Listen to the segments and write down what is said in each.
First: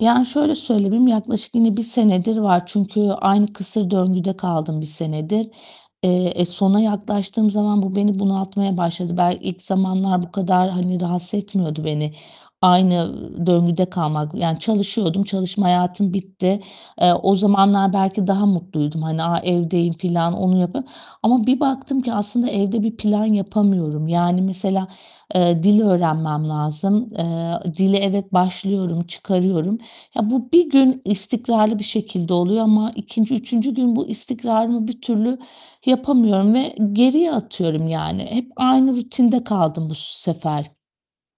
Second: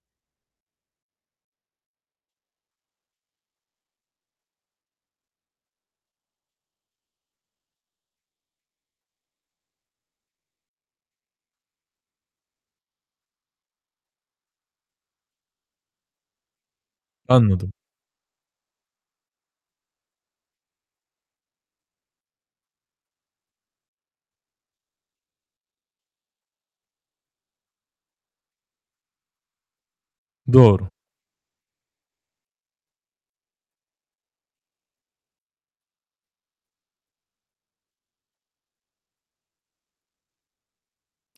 Yani, şöyle söyleyeyim, yaklaşık yine 1 senedir var çünkü aynı kısır döngüde kaldım 1 senedir. Eee, e sona yaklaştığım zaman bu beni bunaltmaya başladı. Bel ilk zamanlar bu kadar, hani, rahatsız etmiyordu beni aynı, ııı, döngüde kalmak. Yani çalışıyordum, çalışma hayatım bitti. Eee, o Anladım. zamanlar belki daha mutluydum. Hani, a evdeyim filan onu yapıyorum ama bir baktım ki aslında evde bir plan yapamıyorum. Yani mesela, eee, dil öğrenmem lazım. Eee, ı dile evet, başlıyorum, çıkarıyorum. Ya, bu 1 Doğru. gün istikrarlı bir şekilde oluyor ama 2'nci, 3'üncü gün bu istikrarımı bir türlü yapamıyorum ve geriye atıyorum yani. Hep aynı rutinde kaldım bu s sefer.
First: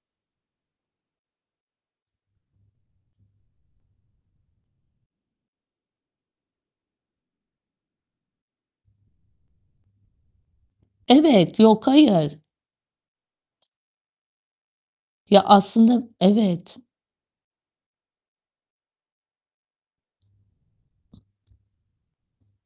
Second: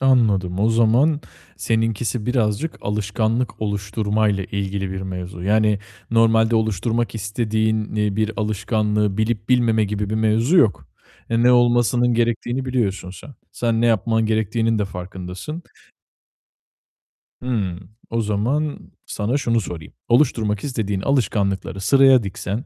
Anladım, o zaman seninkisi birazcık alışkanlık oluşturmayla ilgili bir mevzu. Yani normalde oluşturmak istediğin, iii, bir alışkanlığı bilip bilmeme gibi bir mevzu yok. E, ne Evet. Yok, olmasının hayır. gerektiğini biliyorsun sen. Sen ne yapman gerektiğinin de Ya, farkındasın. aslında Evet. Hımm. O zaman sana şunu sorayım: Oluşturmak istediğin alışkanlıkları sıraya diksen,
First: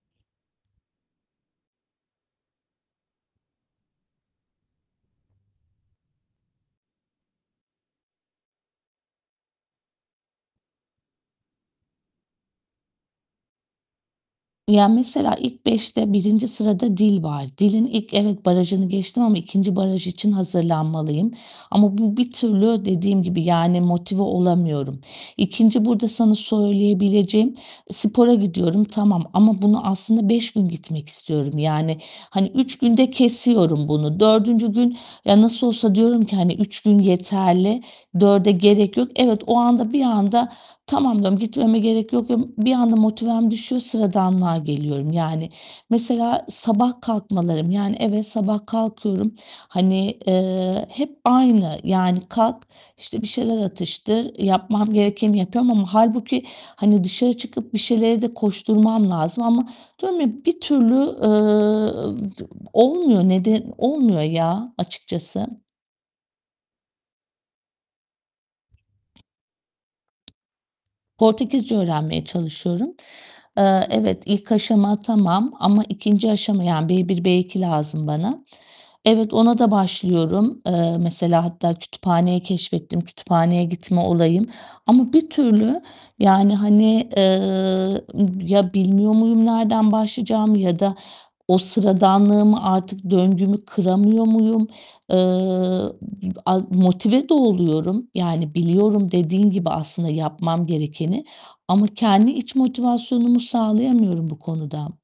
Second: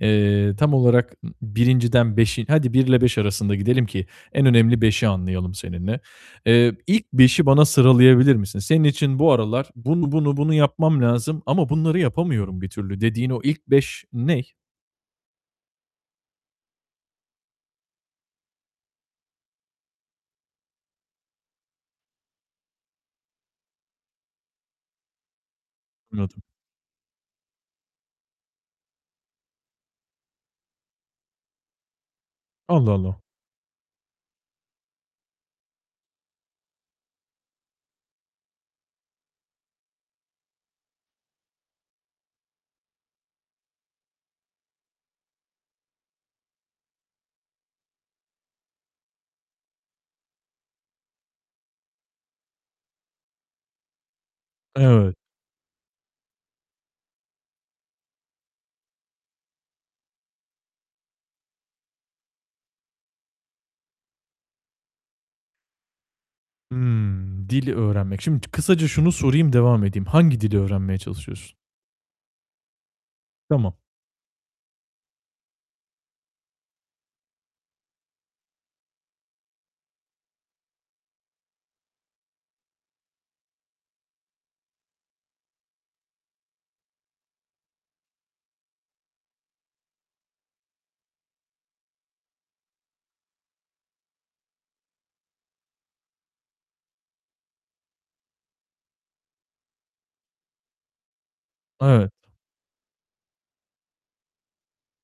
eee, tam olarak ı 1'inciden 5'i hadi, 1 ile 5 arasında gidelim ki en önemli 5'i anlayalım seninle. Eee, ilk 5'i bana sıralayabilir misin? Senin için bu aralar "Bunu, bunu, bunu yapmam lazım ama bunları yapamıyorum bir türlü." dediğin o ilk 5 ney? Ya, mesela, ilk 5'te 1. sırada dil var. Dilin ilk evet, barajını geçtim ama 2. baraj için hazırlanmalıyım ama bu bir türlü dediğim gibi, yani motive olamıyorum. 2. burada sana Anladım. söyleyebileceğim e spora gidiyorum, tamam ama bunu aslında 5 gün gitmek istiyorum. Yani, hani, 3 Allah günde Allah! kesiyorum bunu. 4. gün ya nasıl olsa diyorum ki, hani, 3 gün yeterli, 4'e gerek yok. Evet, o anda bir anda tamam diyorum, gitmeme gerek yok, diyorum. Bir anda motivem düşüyor. Sıradanlığa geliyorum yani. Mesela sabah kalkmalarım, yani, evet, sabah kalkıyorum, hani, eee, hep aynı. Yani kalk, işte, bir şeyler atıştır, yapmam Evet. gerekeni yapıyorum ama hâlbuki, hani, dışarı çıkıp bir şeylere de koşturmam lazım ama diyorum ya bir türlü, eee, t olmuyor. Nede olmuyor ya, açıkçası. Hımm, dili öğrenmek. Şimdi kısaca şunu sorayım, devam edeyim. Hangi dili öğrenmeye çalışıyorsun? Portekizce öğrenmeye çalışıyorum. Tamam. Eee, evet, ilk aşama tamam ama 2. aşama, yani, B1, B2 lazım bana. Evet, ona da başlıyorum. Eee, mesela, hatta kütüphaneyi keşfettim, kütüphaneye gitme olayım ama bir türlü, yani, hani, eee, ım ya bilmiyor muyum nereden başlayacağımı ya da o sıradanlığımı artık döngümü kıramıyor muyum? Eee, ı p a motive de oluyorum. Yani biliyorum dediğin gibi aslında yapmam gerekeni ama Evet. kendi iç motivasyonumu sağlayamıyorum bu konuda.